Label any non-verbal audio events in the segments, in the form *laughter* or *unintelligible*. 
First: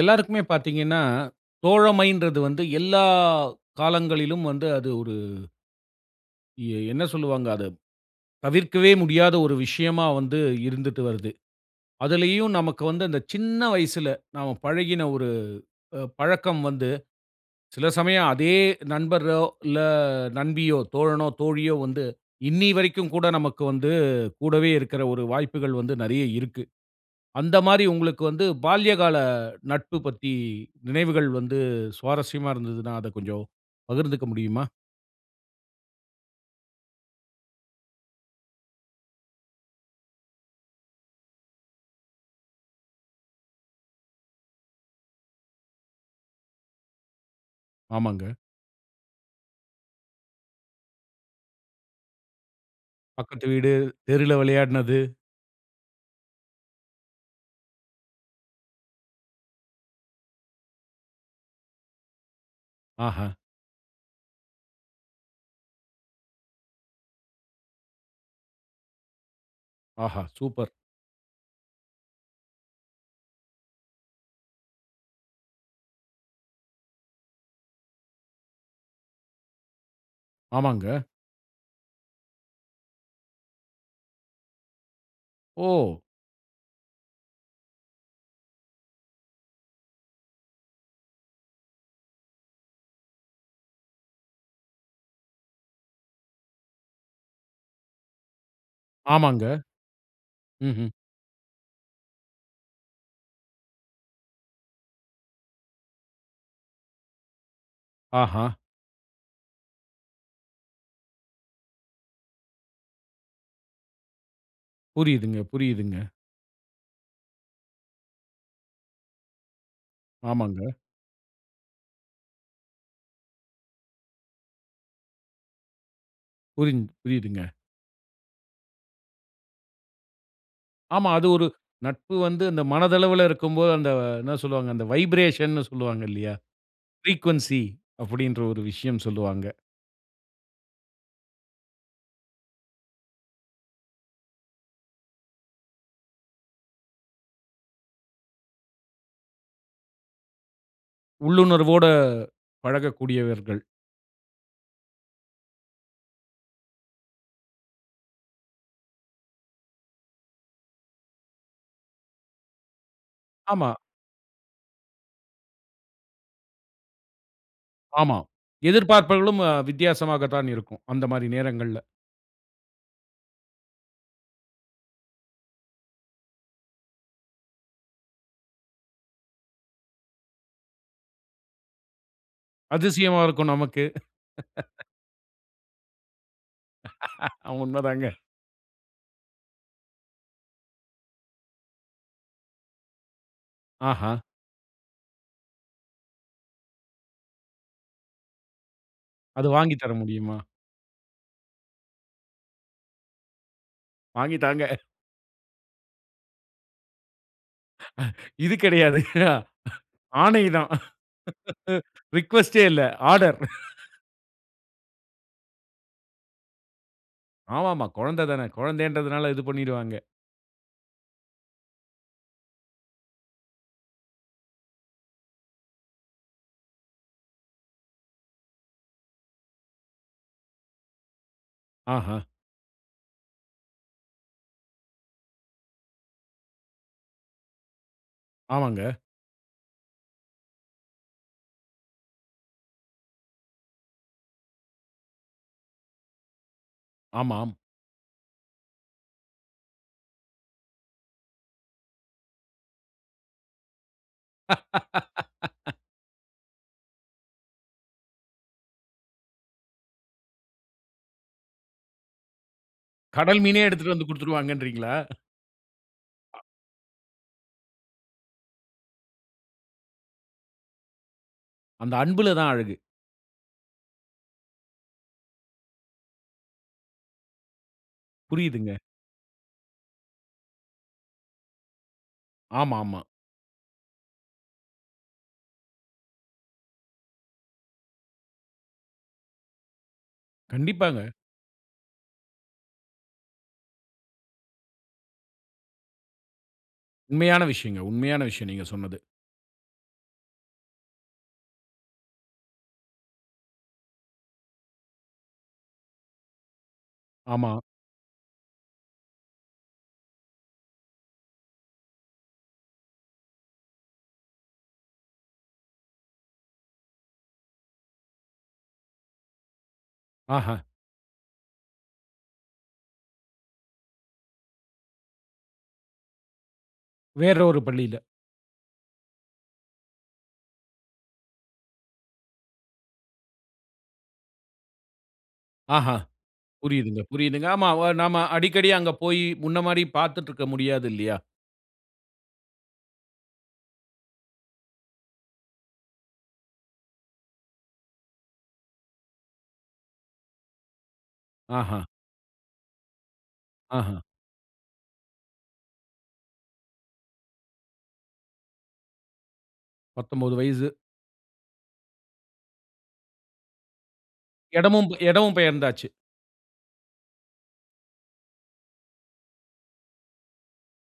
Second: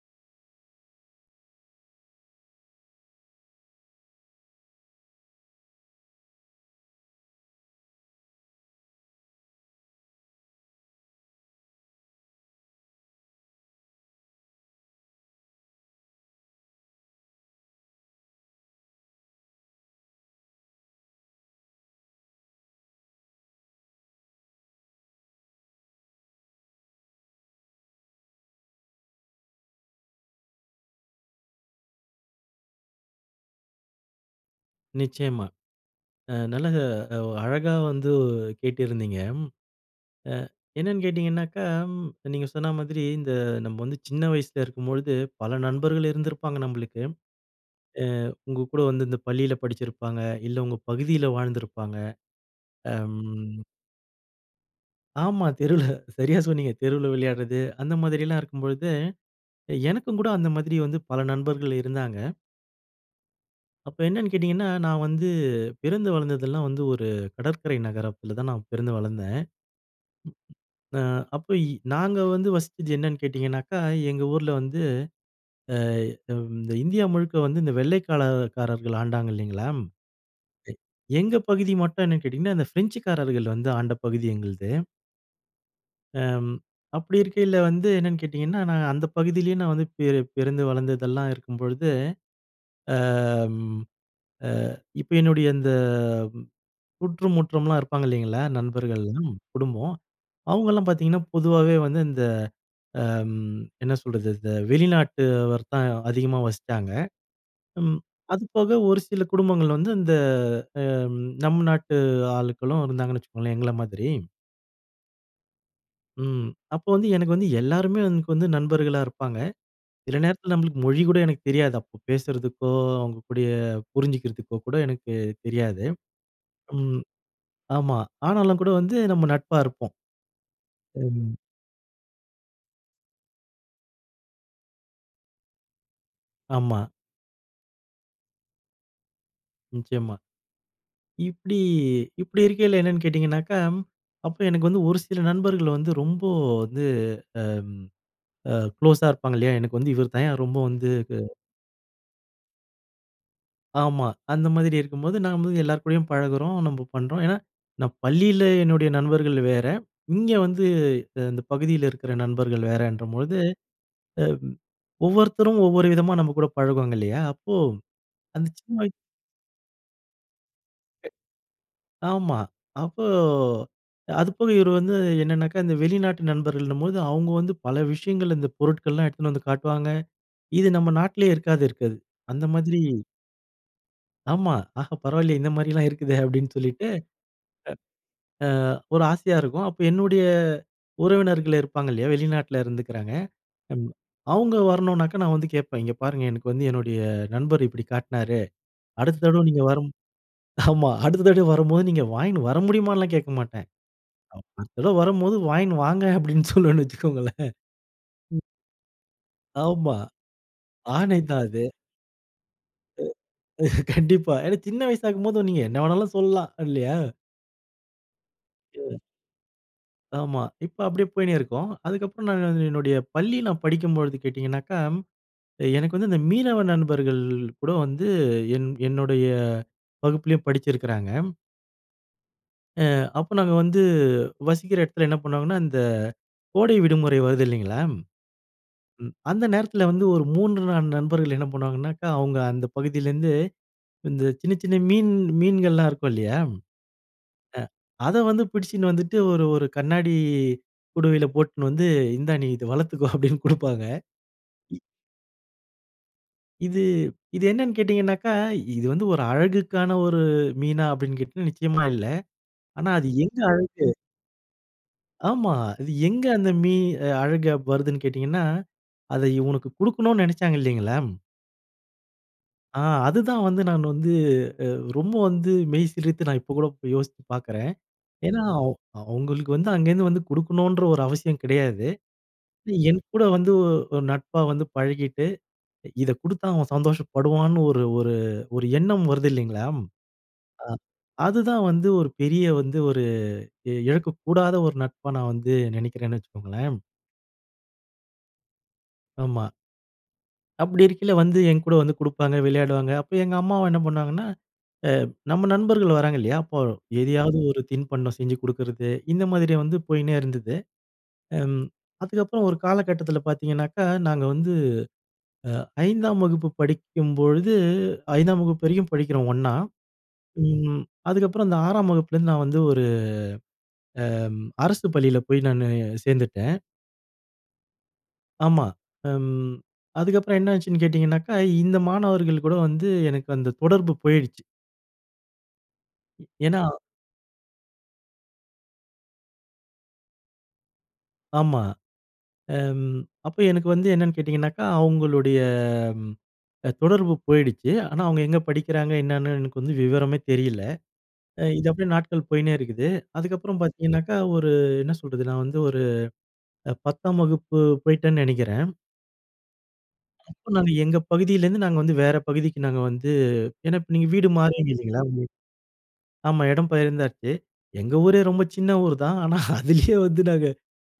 எல்லாருக்குமே பார்த்தீங்கன்னா, தோழமைன்றது வந்து எல்லா காலங்களிலும் வந்து அது ஒரு என்ன சொல்லுவாங்க அதை, தவிர்க்கவே முடியாத ஒரு விஷயமா வந்து இருந்துட்டு வருது. அதிலயும் நமக்கு வந்து அந்த சின்ன வயசுல நாம பழகின ஒரு அ பழக்கம் வந்து சில சமயம் அதே நண்பரோ, இல்ல நண்பியோ, தோழனோ, தோழியோ வந்து இன்னிய வரைக்கும் கூட நமக்கு வந்து கூடவே இருக்கிற ஒரு வாய்ப்புகள் வந்து நெறைய இருக்கு. அந்த மாரி உங்களுக்கு வந்து பால்ய கால நட்பு பத்தி நினைவுகள் வந்து சுவாரஸ்யமா இருந்ததுன்னா, அதை கொஞ்சம் பகிர்ந்துக்க முடியுமா? நிச்சயமா. அ நல்லக ஒ அழகா வந்து கேட்டிருந்தீங்க. அ என்னென்னு கேட்டிங்கனாக்கா, நீங்க சொன்ன மாதிரி இந்த நம்ம வந்து சின்ன வயசில இருக்கும்பொழுது, பல நண்பர்கள் இருந்திருப்பாங்க நம்மளுக்கு. அ ஆமாங்க. உங்க கூட வந்து இந்த பள்ளியில படிச்சுருப்பாங்க, இல்ல உங்க பகுதியில வாழ்ந்திருப்பாங்க. பக்கத்து அம். வீடு, தெருல விளையாடினது. ஆமா, தெருவுல சரியாக சொன்னீங்க. தெருவுல விளையாடுறது. அந்த மாதிரி எல்லாம் இருக்கும் பொழுது. எனக்கும் கூட அந்த மாதிரி வந்து பல நண்பர்கள் இருந்தாங்க. ஆஹ. அப்போ என்னன்னு கேட்டீங்கன்னா, நான் வந்து பிறந்து, வளர்ந்தது எல்லாம் வந்து ஒரு கடற்கரை நகரத்துல தான் நான் பிறந்து வளர்ந்தேன். ஆஹா, சூப்பர்! ஆ அப்போ நாங்க வந்து வசிச்சது என்னன்னு கேட்டீங்கன்னா, எங்க ஊருல வந்து அ இந்த இந்தியா முழுக்க வந்து இந்த வெள்ளைக்கால காரர்கள் ஆண்டாங்க இல்லீங்களா? ஆமாங்க. எங்க பகுதி மட்டும் என்னனு கேட்டீங்கன்னா, இந்த பிரெஞ்ச் காரர்கள் வந்து ஆண்ட பகுதி எங்களுது. ஓ! அ ம், அப்படி இருக்கைல வந்து என்னன்னு கேட்டீங்கன்னா, நாங்க அந்த பகுதியிலேயே நான் வந்து பி பிறந்து, வளர்ந்ததெல்லாம் இருக்கும்பொழுது, அ ம் அ இப்ப என்னுடைய இந்த சுற்று முற்றம்லாம் இருப்பாங்க இல்லங்களா நண்பர்கள்லாம், ஆமாங்க. குடும்பம் அவங்கலாம் ம்ஹ்ம். பாத்தீங்கன்னா, பொதுவாவே வந்து இந்த ம் என்ன சொல்றது? இந்த வெளிநாட்டு வர தான் அதிகமா வசித்தாங்க. ம் ஆஹா. அதுபோக ஒரு சில குடும்பங்கள் வந்து, ம் அந்த நம் நாட்டு ஆட்களும் இருந்தாங்கன்னு வச்சுக்கோங்களேன் எங்கள மாதிரி. புரியுதுங்க, புரியுதுங்க. ம். அப்போ வந்து எனக்கு வந்து எல்லோருமே எனக்கு வந்து நண்பர்களா இருப்பாங்க. சில நேரத்துல ஆமாங்க. நம்பளுக்கு மொழி கூட எனக்கு தெரியாது. அப்ப பேசுறதுக்கோ, அவங்க கூட புரிஞ்சுக்கிறதுக்கோ கூட எனக்கு தெரியாது. புரிஞ்ச் ம் புரியுதுங்க. ஆமா, ஆனாலும் கூட வந்து நம்ப நட்பா இருப்போம். ஆமா, அது ம். ஒரு நட்பு வந்து அந்த மனதளவுல இருக்கும்போ அந்த என்ன சொல்வாங்க, அந்த வைப்ரேஷன் னு சொல்லுவாங்க இல்லயா. ஆமா. ஃப்ரீக்வென்சி அப்டீன்குற ஒரு விஷயம் சொல்லுவாங்க. நிச்சயமா. இப்படி, இப்படி இருக்கேல என்னன்னு கேட்டீங்கன்னா, அப்போ எனக்கு வந்து ஒரு சில நண்பர்கள் வந்து ரொம்ப வந்து ம் அ குளோஸா இருப்பாங்க இல்லயா, எனக்கு வந்து இவரு தான் ரொம்ப வந்து உள்ளுணர்வோடு பழகக்கூடியவர்கள். ஆமா அந்த மாதிரி இருக்கும்போது நம்ப எல்லோர் கூடயும் பழகுறோம். நம்ப பண்ணுறோம். ஏன்னா, நான் பள்ளியில என்னுடைய நண்பர்கள் வேற. இங்க வந்து இந்த பகுதியில இருக்குற நண்பர்கள் வேறென்ற பொழுது ஆமா. ம் ஒவ்வொருத்தரும் ஒவ்வொரு விதமா நம்ப கூட பழகுவாங்க இல்லயா, அப்போ ஆமா. அந்த சின்ன வயசு எதிர்பார்ப்பவர்களும் வித்தியாசமாக தான் இருக்கும். அந்த மாரி நேரங்கள்ல. ஆமா. அப்போ அதுபோக இவரு வந்து என்னனாக்க இந்த வெளிநாட்டு நண்பர்கள் என்னும்போது அவங்க வந்து பல விஷயங்கள் இந்த பொருட்கள் எல்லாம் எடுத்துட்டு வந்து காட்டுவாங்க. இது நம்ப நாட்டுலேயே இருக்காது, இருக்காது. அந்த மாதிரி அதிசயமா இருக்கும், நமக்கு. ஆமா, *laughs* ஆஹா பரவாயில்லயே இந்த மாதிரிலாம் இருக்குதே னு, அப்டீன்னு சொல்லிட்டு *laughs* உண்மை தாங்க. *unintelligible* ஒரு ஆசையா இருக்கும். அப்ப என்னுடைய உறவினர்கள் இருப்பாங்க இல்லயா? வெளிநாட்டில இருந்துக்குறாங்க ஆஹா. அவங்க வரணுனா, நான் வந்து கேட்பேன், "இங்க பாருங்க, எனக்கு வந்து என்னுடைய நண்பர் இப்படி காட்டினாரு. அடுத்த தடவ அது நீங்க வாங்கி வரும்", தர முடியுமா? ஆமா, அடுத்த தடவ வரும்போது நீங்க வாங்கினு வர முடியுமான்னுலாம் கேட்க மாட்டேன். வாங்கி தாங்க. "அடுத்த தடவ வரும்போது வாங்கின்னு வாங்க" அப்டீன்னு சொல்லுவன்னு வச்சுக்கோங்களேன். *breath* ம். இது கிடையாது. *laughs* ஆமா. ஆணை தான். ஆணைதான் அது. *laughs* ரிக்வெஸ்டே இல்ல. ஆர்டர். *laughs* கண்டிப்பா. ஏன்னா, சின்ன வயசாகும்போது நீங்க என்ன வேண்டுமானாலும் சொல்லலாம் இல்லயா? ஆமாமா. கொழந்ததானே ம். கொழந்தைன்றதுனால இது பண்ணிருவாங்க. ஆமா. இப்ப அப்டியே போயினே இருக்கும். அதுக்கு அப்புறம் நான் வந்து என்னுடைய பள்ளி நான் படிக்கும்போழுது கேட்டீங்கன்னாக்கா? எனக்கு வந்து இந்த மீனவ நண்பர்கள் கூட வந்து என் என்னுடைய வகுப்பிலேயும் படிச்சுருக்கிறாங்க. ஆஹா! ஆ அப்ப நாங்க வந்து வசிக்கிற எடத்துல என்ன பண்ணுவாங்கன்னா? இந்த கோடை விடுமுறை வருது இல்லைங்களா, ஆமாங்க. அந்த நேரத்துல வந்து ஒரு 3, 4 நண்பர்கள் என்ன பண்ணுவாங்கனாக்க? அவங்க அந்த பகுதியிலருந்து இந்த சின்ன, சின்ன மீன் மீன்கள்லாம் இருக்கும் இல்லையாம். ஆமாம். ஆ அத வந்து பிடிச்சுன்னு வந்துட்டு ஒரு ஒரு கண்ணாடி குடுவையில போட்டுனு வந்து "இந்தா நீ இத வளர்த்துக்கோ அப்டின் குடுப்பாங்க." *laughs* இது இது என்னனு கேட்டீங்கன்னாக்க? இது வந்து ஒரு அழகுக்கான ஒரு மீனா அப்டின் கேட்டீங்கன்னாக்க நிச்சயமா இல்ல. ஆனா அது கடல் எங்கு மீனே அழகு எடுத்துட்டு வந்து குடுத்துருவாங்கன்றீங்களா? ஆமா. இது எங்க அ. அந்த மீன் அழகா வருதுன் கேட்டீங்கன்னா? அத இவனுக்கு குடுக்கனுன் நெனைச்சாங்க இல்லைங்களா அந்த அன்புலதான் அழகு. ஆ அதுதான் வந்து நான் வந்து அ ரொம்ப வந்து மெய்சிலித்து நான் இப்போ கூட யோசித்து பார்க்குறேன். ஏனா அவுங் புரியிதுங்க. அவங்களுக்கு வந்து அங்கேருந்து வந்து குடுக்கணுன்ற ஒரு அவசியம் கிடையாது. ஆமா, ஆமா. என்கூட வந்து ஒரு நட்பா வந்து பழகிட்டு இத குடுத்தா அவன் சந்தோஷப்படுவான்னு ஒரு ஒரு ஒரு எண்ணம் வருது இல்லைங்களாம்? அ கண்டிப்பாங்க. அதுதான் வந்து ஒரு பெரிய வந்து ஒரு இழக்கக்கூடாத ஒரு நட்பா நான் வந்து நெனைக்கிறேன்னு வச்சுக்கோங்களேன். உண்மையான விஷயங்க, உண்மையான விஷயம் நீங்க சொன்னது. ஆமா. அப்படி இருக்கையில வந்து என் கூட வந்து குடுப்பாங்க, விளையாடுவாங்க. அப்ப எங்க அம்மாவ என்ன பண்ணுவாங்கன்னா, அ நம்ம நண்பர்கள் வராங்க இல்லையா? அப்போ எதையாவது ஆமா. ஒரு தின்பண்டம் செஞ்சு கொடுக்குறது, இந்த மாதிரி வந்து போயின்னே இருந்துது. ம் அதுக்கப்புறம் ஒரு காலகட்டத்தில பாத்தீங்கனாக்கா, நாங்க வந்து, அ 5ஆம் வகுப்பு படிக்கும்பொழுது, 5ஆம் வகுப்பு வரையும் படிக்கிறோம் ஒண்ணா, அஹ. ம் அதுக்கப்புறம் அந்த 6ஆம் வகுப்புலருந்து நான் வந்து ஒரு, அம் அரசு பள்ளியில போய் நானு சேர்ந்துட்டேன் வேற ஒரு பள்ளியில. ஆமா. ம் அதுக்கப்பறம் என்ன ஆச்சுன்னு கேட்டிங்கனாக்கா, இந்த மாணவர்கள் கூட வந்து எனக்கு அந்த தொடர்பு போய்டுச்சு. ஆஹா. ஏன்னா புரியுதுங்க, புரியுதுங்க. ஆமா நாம அடிக்கடி அங்க போயி, முன்ன மாரி பாத்துட்ருக்க முடியாது இல்லையா? ஆமா, அம் அப்ப எனக்கு வந்து என்னென்னு கேட்டிங்கனாக்கா, அவுங்களுடைய அம் தொடர்பு போயிடுச்சு. ஆனா அவுங்க எங்க படிக்கிறாங்க என்னான்னு எனக்கு வந்து விவரமே தெரியல. இது ஆஹ. அப்டியே நாட்கள் போயின்னே இருக்குது. அதுக்கப்புறம் ஆஹ. பாத்தீங்கன்னாக்கா, ஒரு என்ன சொல்றது, நான் வந்து ஒரு அ 10ஆம் வகுப்பு போயிட்டேன் நெனைக்கிறேன். 19 அப்போ நாங்க வயசு. எங்க பகுதியில இருந்து நாங்க வந்து வேற பகுதிக்கு நாங்க வந்து ஏன்னா, இப்போ நீங்க வீடு மாறுறீங்க இடமும் இல்லைங்களா, உங்களுக்கு? இடமும் பெயர்ந்தாச்சு. ஆமா இடம் பெயர்ந்தாச்சு. எங்க ஊரே ரொம்ப சின்ன ஊர் தான். ஆனா அதிலயே வந்து நாங்க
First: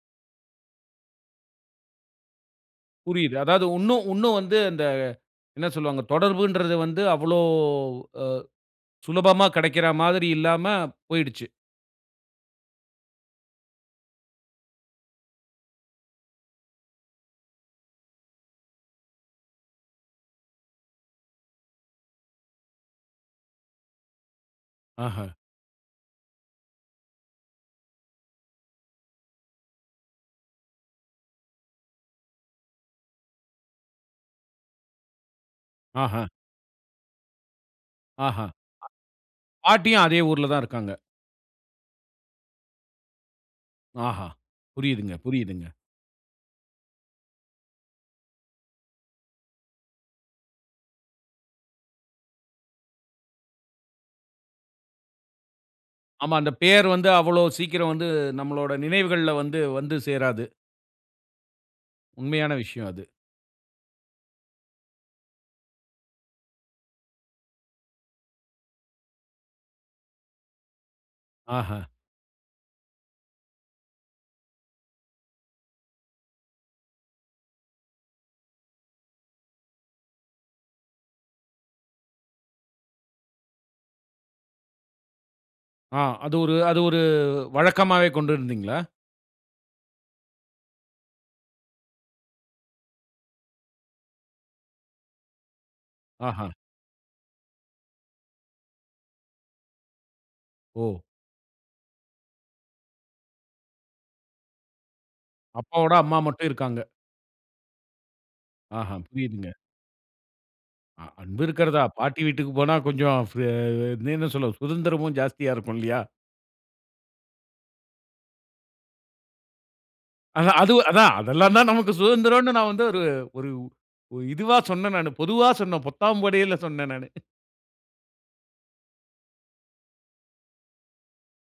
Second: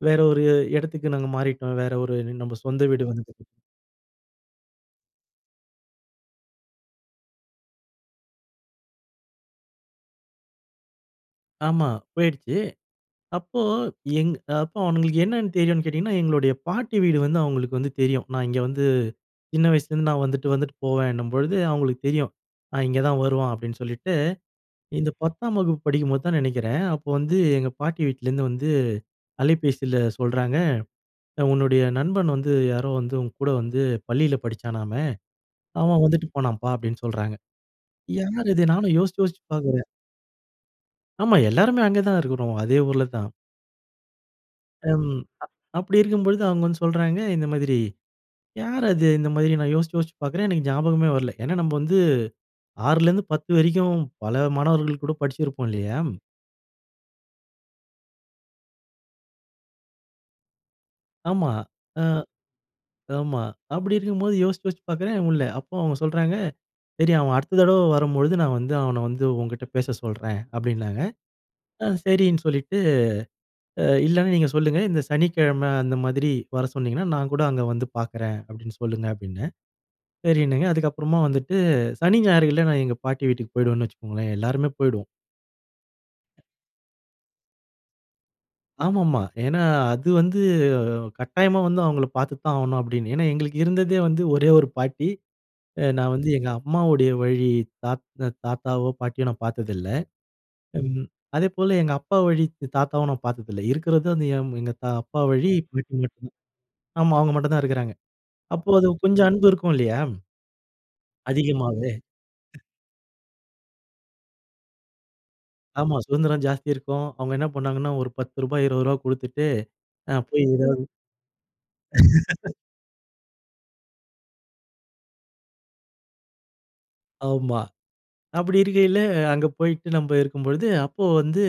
வேற ஒரு இடத்துக்கு நாங்க மாறிட்டோம். வேற ஒரு நம்ம சொந்த வீடு வந்து, புரியுது. அதாவது உன்னும் உன்னும் வந்து அந்த என்ன சொல்வாங்க, தொடர்புங்கறது வந்து அவ்ளோ அ சுலபமா கிடைக்கிற மாதிரி இல்லாம போய்டுச்சு. ஆமா போயிடுச்சு. அப்போ எங் அப்போ அவங்களுக்கு என்னன்னு தெரியும்னு கேட்டிங்கன்னா? எங்களுடைய பாட்டி வீடு வந்து அவங்களுக்கு வந்து தெரியும். நான் இங்கே வந்து சின்ன வயசுலருந்து நான் வந்துட்டு வந்துட்டு போவேன்னும்பொழுது, அவங்களுக்கு தெரியும். ஆ இங்கே தான் வருவான் அப்படின்னு சொல்லிட்டு, இந்த ஆஹ. 10ஆம் வகுப்பு படிக்கும்போது தான் நினைக்கிறேன். அப்போ வந்து எங்க பாட்டி வீட்லேருந்து வந்து அலைபேசியில சொல்றாங்க. "உன்னுடைய நண்பன் வந்து யாரோ வந்து உன் கூட வந்து பள்ளில படிச்சானாமே, அவன் ஆஹா. வந்துட்டு போனான்ப்பா." அப்படின்னு சொல்றாங்க. ஆஹ. யார் இது நானும் யோசிச்சு யோசிச்சு பார்க்குறேன். பாட்டியும் அதே ஊர்ல தான் இருக்காங்க. ஆமா எல்லாருமே அங்கே தான் இருக்கிறோம். அதே ஊர்ல தான். ஆஹா! ம். புரியுதுங்க. அப் புரியுதுங்க. அப்படி இருக்கும் பொழுது அவங்க வந்து சொல்றாங்க. இந்த மாதிரி யார் அது? இந்த மாதிரி நான் யோசிச்சு யோசிச்சு பார்க்கிறேன். எனக்கு ஞாபகமே வரல. ஏன்னா, நாம வந்து 6ல இருந்து 10 வரைக்கும் பல மாணவர்கள் கூட படிச்சிருப்போம், இல்லையா. ஆமா, அந்த பெயர் வந்து அவ்வளோ சீக்கிரம் வந்து நம்மளோட நினைவுகள்ல வந்து, வந்து சேராது. ஆமா, அ உண்மையான விஷயம் அது. ஆமா அப்டி இருக்கும்போது யோசிச்சு, யோசிச்சு பார்க்றேன் முடில்ல. அப்போ அவுங்க சொல்றாங்க "சரி அவன் அடுத்த தடவ வரும் பொழுது நான் வந்து, அவன வந்து உன்கிட்ட பேச சொல்றேன்" அப்டின்னாங்க. ஆஹா! அ சரின்னு சொல்லிட்டு "அ இல்லனா நீங்க சொல்லுங்க, இந்த சனிக்கிழம அந்த மாதிரி வர சொன்னிங்கன்னா, நான் கூட அங்கே வந்து பார்க்றேன்" அப்டின்னு சொல்லுங்க அப்டின்னேன், சரின்னாங்க. அதுக்கப்புறமா வந்துட்டு சனி ஞாயிறுல நான் எங்க பாட்டி வீட்டுக்கு போயிடுவேன்னு வச்சுக்கோங்களேன், எல்லாருமே போயிடுவோம். அ அது ஒரு அது ஒரு வழக்கமாவே கொண்டிருந்தீங்களா? ஆமாமா, ஏன்னா அது வந்து கட்டாயமா வந்து அவங்கள பார்த்து தான் ஆகணும் அப்டின்னு. ஏன்னா எங்களுக்கு இருந்ததே வந்து ஒரே ஒரு பாட்டி. அ நான் வந்து எங்க ஆஹா. அம்மாவுடைய வழி தாத் தாத்தாவோ பாட்டியோ நான் பார்த்ததில்ல. ஓ! ம் அதேபோல எங்க அப்பா வழி தாத்தாவும் நான் பார்த்ததில்ல. இருக்கறது வந்து எங்க அப்பா வழி பாட்டி அப்பாவோட அம்மா மட்டும்தான். மட்டும் இருக்காங்க. ஆமா அவுங்க மட்டும்தான் இருக்குறாங்க. அப்போ அது ஆஹா, கொஞ்சம் அன்பு புரியுதுங்க. இருக்கும் இல்லயா? அ அன்பு இருக்கிறதா? அதிகமாவே. பாட்டி வீட்டுக்கு போனா கொஞ்சம் ஃப்ர *unintelligible* என்ன சொல்ல, சுதந்திரமும் ஜாஸ்தியா இருக்கும் ஆமா இல்லயா? சுதந்திரம் ஜாஸ்தி இருக்கும். அவுங்க என்ன பண்ணாங்கன்னா, ஒரு பத்து ரூபா, இருபது ரூபா குடுத்துட்டு அ போய் அதான் அது எதாவது அதான் அதெல்லாம் தான் நமக்கு சுதந்திரன்னு *laughs* நான் வந்து ஒரு, ஒரு ஒ இதுவா சொன்னேன் நானு. பொதுவா சொன்னேன், பொத்தாம்படையில சொன்னேன் நானு. ஆமா அப்டி இருக்கையில, அங்க போயிட்டு நம்ப இருக்கும்பொழுது, அப்போ வந்து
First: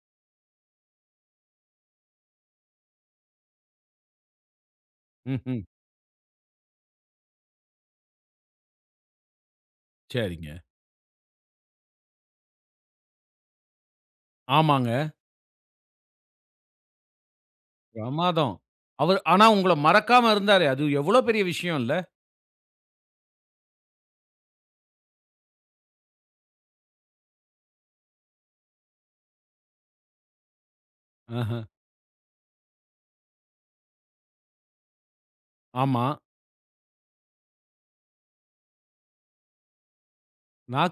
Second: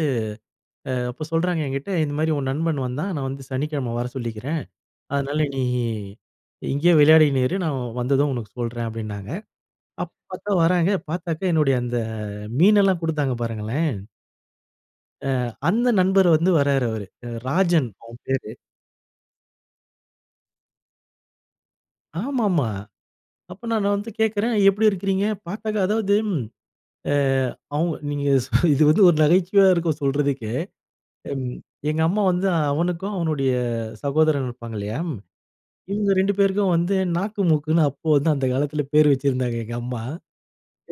அ அப்ப சொல்றாங்க என்கிட்ட, இந்த மாதிரி உன் நண்பன் வந்தான் நான் வந்து சனிக்கிழம வர சொல்லிக்கிறேன், அதனால ம்ஹ்ம். நீ நீ இங்கேயே விளையாடிகின்னு இரு, நான் வந்ததும் உனக்கு சொல்றேன் அப்டின்னாங்க. அப்ப பார்த்தா சரிங்க. வராங்க பார்த்தாக்க, என்னுடைய அந்த மீனெல்லாம் குடுத்தாங்க பாருங்களேன் ஆமாங்க. ஆ, அந்த நண்பர் வந்து வர்றாரு அவரு, அ, ராஜன் அவரு பேரு. பிரமாதம். அவரு ஆனா உங்கள மறக்காம இருந்தாரே! அது எவ்ளோ பெரிய விஷயோன்ல. ஆமாமா! அப்ப நான் வந்து கேட்கிறேன், எப்பிடி இருக்கிறீங்க? பார்த்தாக்க அதாவது ஏ அவங்க நீங்க இது வந்து ஒரு நகைச்சுவையா இருக்கும் சொல்றதுக்கே! ம், ஆஹ. எங்க அம்மா வந்து அ, அவனுக்கு அவனுடைய சகோதரன் இருப்பாங்க இல்லயா! ஆமா. இவுங்க 2 பேருக்கும் வந்து நாக்கு மூக்குன்னு அப்போ வந்து அந்த காலத்தில பேரு வச்சிருந்தாங்க எங்க அம்மா.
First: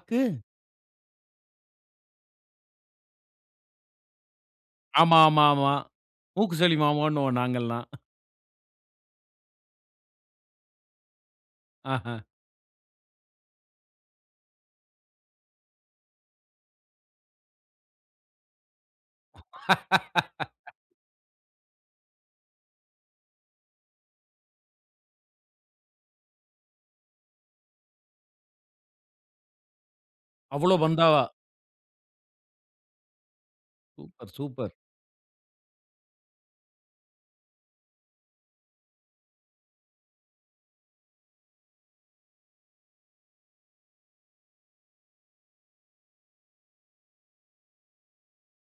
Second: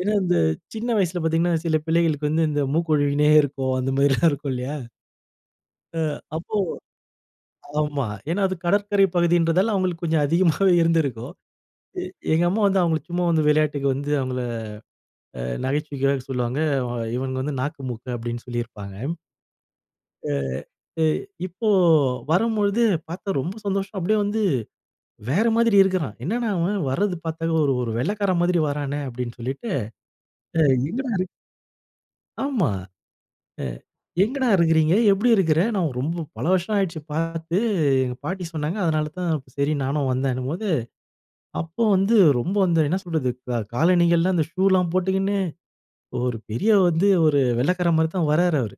ஏன்னா, இந்த சின்ன வயசில பார்த்தீங்கனா சில பிள்ளைகளுக்கு வந்து இந்த மூக்கு ஒழுவினே இருக்கும் அந்த மாரிலாம் இருக்கும் *chuckles* இல்லயா! ஆமா, ஆமா, ஆமா. ஆ அப்போ மூக்கு சளி மாமான்னுவோம் நாங்கல்லாம். ஆமா. ஏனா அது கடற்கரை பகுதின்றதால அவுங்களுக்கு கொஞ்சம் அதிகமாவே இருந்திருக்கும் எ ஆஹ. எங்க அம்மா வந்து அவுங்கள சும்மா வந்து விளையாட்டுக்கு வந்து அவுங்கள அ நகைச்சுவைக்காக சொல்லுவாங்க. அவன் இவனுங்க வந்து நாக்கு மூக்கு அப்பிடினு சொல்லியிருப்பாங்க. அ, *laughs* அ இப்போ வரும்பொழுது பார்த்தா ரொம்ப சந்தோஷம் அப்பிடியே வந்து வேற மாதிரி இருக்கிறான். என்னடா! அவன் வர்றது பார்த்தாவே ஒரு, ஒரு வெள்ளைக்காரன் மாதிரி வரானே! அப்பிடின்னு சொல்லிட்டு அ அவ்ளோ எங்கடா பந்தாவா? *unintelligible* ஆமா. அ சூப்பர், எங்கடா! சூப்பர். இருக்கிறீங்க எப்பிடி இருக்கிற? நான் ரொம்ப பல வருஷம் ஆயிடுச்சு பார்த்து எங்க பாட்டி சொன்னாங்க. அதனால தான் சரி நானும் வந்தேனும்போது, அப்போ வந்து ரொம்ப வந்து என்ன சொல்றது, காலணிகள்லாம் அந்த ஷு ல்லாம் போட்டுக்கின்னு, ஒரு பெரிய வந்து ஒரு வெள்ளைக்கார மாரி தான் வர்றாரு அவரு.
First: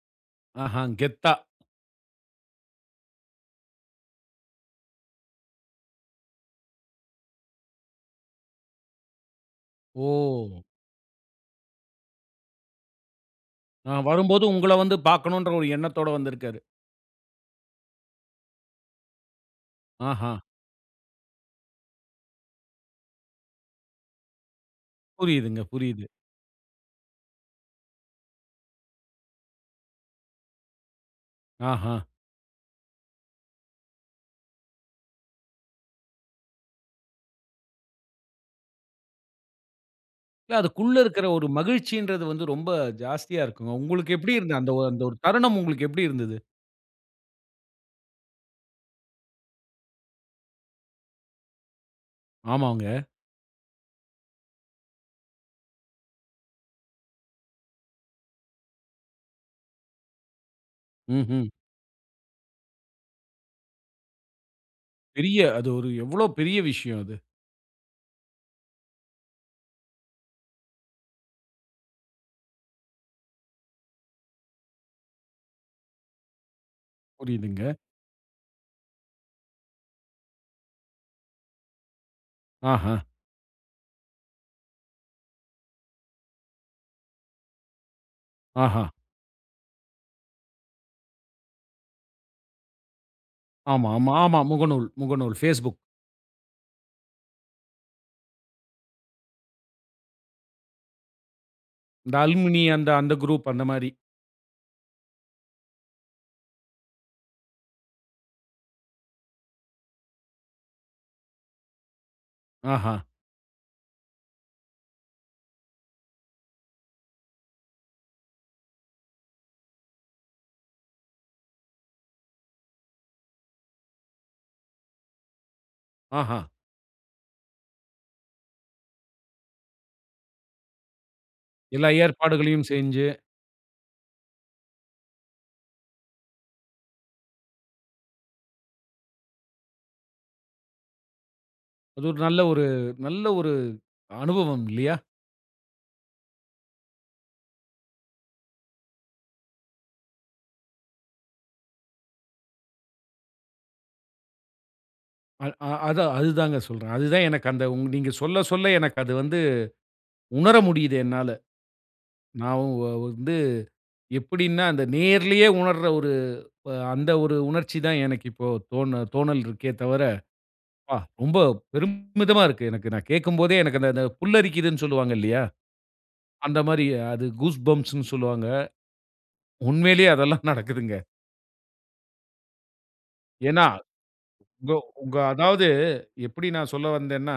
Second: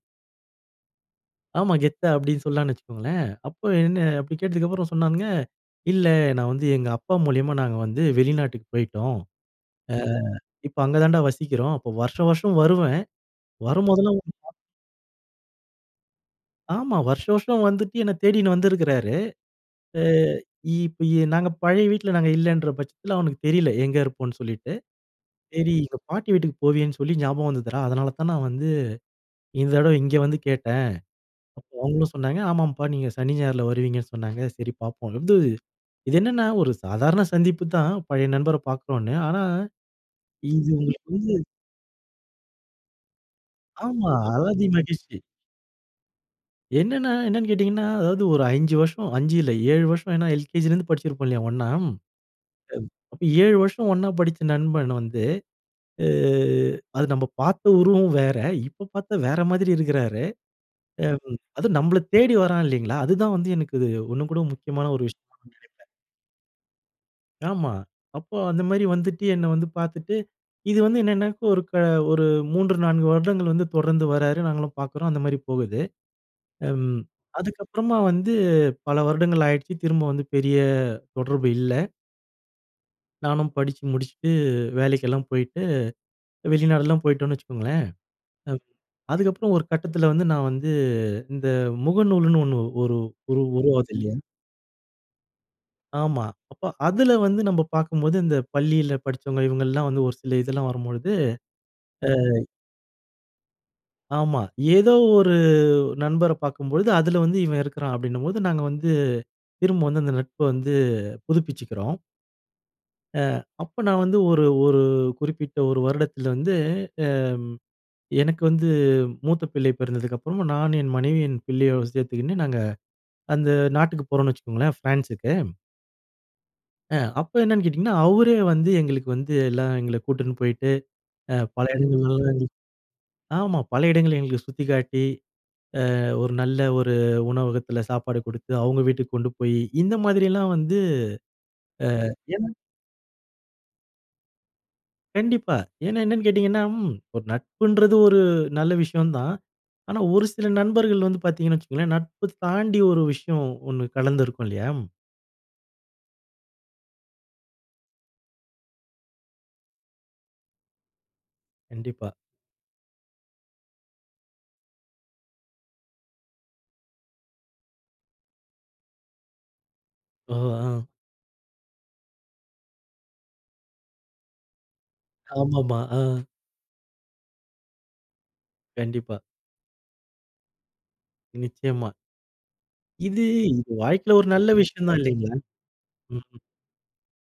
ஆஹா! கெத்தா. ஆமா. கெத்தா அப்டி சொல்லலானு வச்சுக்ககோங்களேன். அப்ப என்ன அப்டி கேட்டதுக்கு அப்புறம் சொன்னாங்க. இல்ல நான் வந்து எங்க அப்பா மூலியமா நாங்க வந்து வெளிநாட்டுக்கு போயிட்டோம். ஆ ஓ! இப்ப அங்க தான்ட வசிக்கிறோம். அப்ப வருஷம், வருஷம் வருவேன். நான் வரும்போதெல்லாம் உன்ன வரும்போது பாத்துட்டு உங்கள வந்து பார்க்கணும்ன்ற ஒரு எண்ணத்தோட வந்திருக்கிறாரு. ஆமா. வருஷம், வருஷம் வந்துட்டு என்ன தேடினு வந்துருக்கிறாரு. ஆ ஆஹா! இப்ப நாங்க பழைய வீட்ல நாங்க இல்லைன்ற பட்சத்துல அவனுக்கு தெரியல எங்க இருப்போம்ன்னு சொல்லிட்டு. புரியிதுங்க, சரி எங்க புரியிது. பாட்டி வீட்டுக்கு போவியேன்னு சொல்லி ஞாபகம் வந்ததுடா அதனால தான் நான் வந்து இந்த தடவ இங்கே வந்து கேட்டேன். அப்போ ஆஹா! அவங்களும் சொன்னாங்க ஆமாம்ப்பா நீங்க சனி, ஞாயிறுல வருவீங்கன்னு சொன்னாங்க சரி பார்ப்போம். இது என்னன்னா ஒரு சாதாரண சந்திப்பு தான் பழைய நண்பர பார்க்குறோன்னு. ஆனா இல்ல. இது அதுக்குள்ள உங்களுக்கு இருக்குற வந்து ஒரு மகிழ்ச்சின்றது வந்து ரொம்ப ஜாஸ்தியா இருக்குமே. ஆமா. உங்களுக்கு எப்டி இருந்தது அலாதி அந்த ஒ அந்த மகிழ்ச்சி. ஒரு தருணம் உங்களுக்கு எப்டி இருந்தது? என்னென்ன என்னென்னு கேட்டிங்கன்னா? அதாவது ஒரு 5 வருஷம் அஞ்சு இல்ல 7 வருஷம். ஏனா எல்கேஜிலேருந்து படிச்சிருப்போம் இல்லையா ஒண்ணா. ஆமாங்க. அப்ப 7 வருஷம் ஒண்ணா படிச்ச நண்பன் வந்து ஆ அது நம்ப பார்த்த உருவம் வேற இப்ப பார்த்தா வேற மாதீரி இருக்கிறாரு. அ ம்ஹ்ம். அதும் நம்மள தேடி வரான் இல்லைங்களா? அதுதான் வந்து எனக்கு இது உண்ணும் கூட முக்கியமான ஒரு விஷயம் பெரிய அது நெனைப்பேன். ஒரு எவ்வளோ பெரிய விஷயம் அது. ஆமா. அப்போ அந்த மாதிரி வந்துட்டு என்ன வந்து பார்த்துட்டு. இது வந்து என்னென்னா ஒரு ஒரு 3, 4 வருடங்கள் வந்து தொடர்ந்து வராரு நாங்களும் பார்க்குறோம் அந்த மாரி போகுது. ம் அதுக்கு புரியிதுங்க. அப்புறமா வந்து பல வருடங்கள் ஆயிடுச்சு திரும்ப வந்து பெரிய தொடர்பு இல்ல. ஆஹ. நானும் படிச்சு முடிச்சிட்டு, வேலைக்கெல்லாம் போயிட்டு, வெளிநாடுலாம் போயிட்டோன்னு வச்சுக்கோங்களேன். அ, ஆஹா. அதுக்கப்பறம் ஒரு கட்டதுல வந்து, நான் வந்து, இந்த முகநூல்ன்னு ஒண்ணு ஒரு, ஒரு ஆமா உருவாது மா, இல்லையா? ஆமா, முகநூல், முகநூல் Facebook. ஆமா. அப்ப அதுல வந்து, நம்ம பாக்கும்போது, இந்த பள்ளில படிச்சவங்க இவங்கல்லாம், வந்து ஒரு சில இதெல்லாம் வரும்பொழுது அ. அந்த அலுமினி, அந்த, அந்த குரூப் அந்த மாரி. ஆமா. ஏதோ ஒரு நண்பரப் பாக்கும்பொழுது, அதுல வந்து இவன் இருக்குறான். அப்டினும்போது நாங்க வந்து, திரும்ப வந்து அந்த நட்ப வந்து புதுப்பிச்சுக்குறோம். ஆஹா அ, அப்ப நான் வந்து ஒரு, ஒரு குறிப்பிட்ட ஒரு வருடத்துல வந்து, அம், எனக்கு வந்து மூத்த பிள்ளை பிறந்ததுக்கு அப்றமா, நானும் என் மனைவி என் பிள்ளைய சேத்துக்கின்னு நாங்க, அந்த நாட்டுக்கு போறோன்னு வச்சுக்கோங்களேன் ஃபிரான்ஸுக்கு. ஆஹா அ, அப்ப என்னென்னு கேட்டீங்கன்னா, அவரே வந்து எங்களுக்கு வந்து எல்லாம் எங்கள கூட்டின்னு போயிட்டு, அ, பல எல்லா இடங்கள்லல்லாம். ஏற்பாடுகளையும் செஞ்சு ஆமா, பல இடங்கள எங்களுக்கு சுத்திக்காட்டி, அ, ஒரு நல்ல ஒரு உணவகத்துல சாப்பாடு குடுத்து, அவுங்க வீட்டுக்கு கொண்டு போயி, இந்த மாதிரியெல்லாம் வந்து அது அ, ஒரு நல்ல என் ஒரு, நல்ல ஒரு அனுபவம் இல்லையா? கண்டிப்பா. ஏன்னா என்னன்னு கேட்டீங்கன்னா, ம் ஒரு நட்புன்றது ஒரு நல்ல விஷயந்தான். ஆனா ஒரு சில நண்பர்கள் வந்து பாத்தீங்கன்னு வச்சிக்கோங்களேன், நட்பு தாண்டி ஒரு விஷயம் ஒண்ணு கலந்திருக்கும் இல்லையா. அல், ஆ. அதான், அதுதாங்க சொல்றேன். அது தான், எனக்கு அந்த நீங்க சொல்ல சொல்ல எனக்கு அது வந்து, உணர முடியுது என்னால. கண்டிப்பா. நான் வ் வ வந்து எப்படினா, அந்த நேரிலேயே உணர்ற ஒரு, அந்த ஒரு உணர்ச்சி தான், எனக்கு இப்போ தோ தோணல் இருக்கே தவர. ஓஹோ! ஆ. ப, ரொம்ப பெருமிதமா இருக்கு எனக்கு. நான் கேட்கும்போதே எனக்கு, அந்த, அந்த புல்லரிக்கிதுனு சொல்வாங்க இல்லையா. ஆமாமா. ஆ. அந்த மாரி, அது கூஸ்பம்ஸ்னு சொல்வாங்க. கண்டிப்பா. உண்மையிலேயே அதெல்லாம் *chuckles* நடக்குதுங்க. நிச்சயமா. இது, ஏனா, இது வாழ்க்கையில ஒரு நல்ல கோ விஷயந்தா உங்க இல்லைங்களா? அதாவது, ம்ஹ். எப்படி நான் சொல்ல வந்தேன்னா,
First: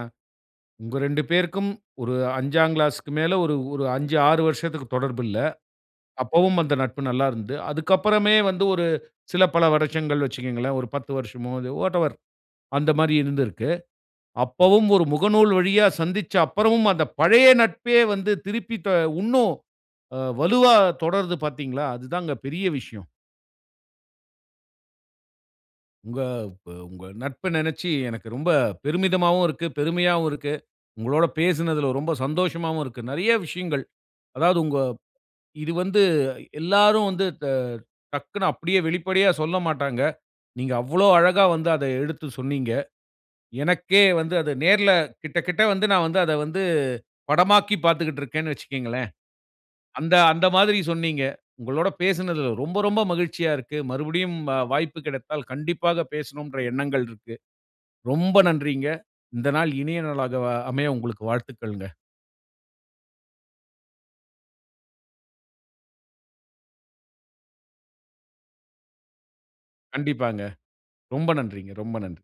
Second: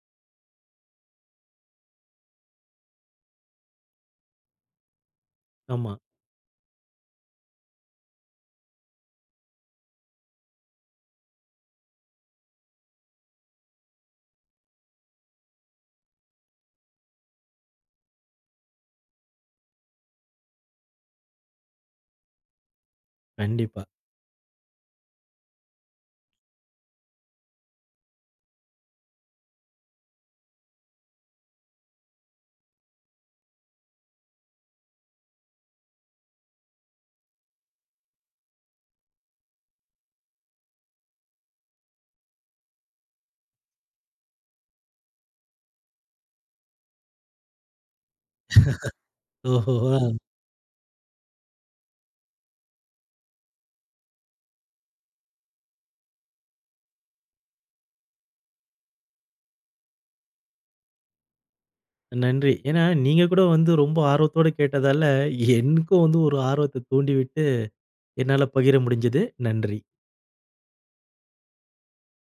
உங்க ரெண்டு பேருக்கும், ஒரு 5 கிளாஸ்க்கு மேல, 1 ஒரு 5, 6 வருஷத்துக்கு தொடர்பு இல்ல. ஆமா. அப்பவும் அந்த நட்பு, நல்லா இருந்தது. அதுக்கு அப்புறமே வந்து, ஒரு சில பல வருஷங்கள் வச்சுக்கோங்களேன். ஒரு 10 வருஷமோ, அது வாட்டெவர். அந்த மாரி இருந்திருக்கு. அப்பவும் ஒரு முகநூல் வழியா சந்திச்ச அப்புறமும், அந்த பழைய நட்பே வந்து திருப்பி, த இன்னும் அ வலுவா தொடருது பாத்தீங்களா. அதுதாங்க பெரிய விஷயம். கண்டிப்பா. உங்க, ப உங்க நட்ப நெனச்சு எனக்கு ரொம்ப பெருமிதமாவும் இருக்கு. பெருமையாவும் இருக்கு. உங்களோடு பேசுனதுல ரொம்ப சந்தோஷமாவும் இருக்கு. நெறயா விஷயங்கள். அதாவது உங்க, இது வந்து எல்லோரும் வந்து, த டக்னு அப்படியே வெளிப்படையா சொல்லமாட்டாங்க. நீங்க அவ்வளவு அழகா வந்து, அத எடுத்து சொன்னீங்க. எனக்கே வந்து, அத நேர்ல கிட்ட கிட்ட வந்து, நான் வந்து, அத வந்து படமாக்கிப் பாத்துகிட்டு இருக்கேனு வச்சுக்கோங்களேன். *laughs* ஓஹோ! அந்த, ஹான். அந்த மாரி சொன்னீங்க. உங்களோடு பேசுனதுல ரொம்ப, ரொம்ப மகிழ்ச்சியா இருக்கு. மறுபடியும் வாய்ப்பு கிடைத்தால், கண்டிப்பாக பேசணும்ன்ற எண்ணங்கள் இருக்கு. ரொம்ப நன்றிங்க. இந்த நாள் இனிய நாளாக அமைய உங்களுக்கு வாழ்த்துக்கள்ங்க. நன்றி. ஏன்னா, நீங்க கூட வந்து, ரொம்ப ஆர்வத்தோடு கேட்டதால, என்க்கும் வந்து ஒரு ஆர்வத்தை தூண்டிவிட்டு, என்னால பகிர முடிஞ்சது. நன்றி. கண்டிப்பாங்க. ரொம்ப நன்றிங்க. ரொம்ப நன்றி.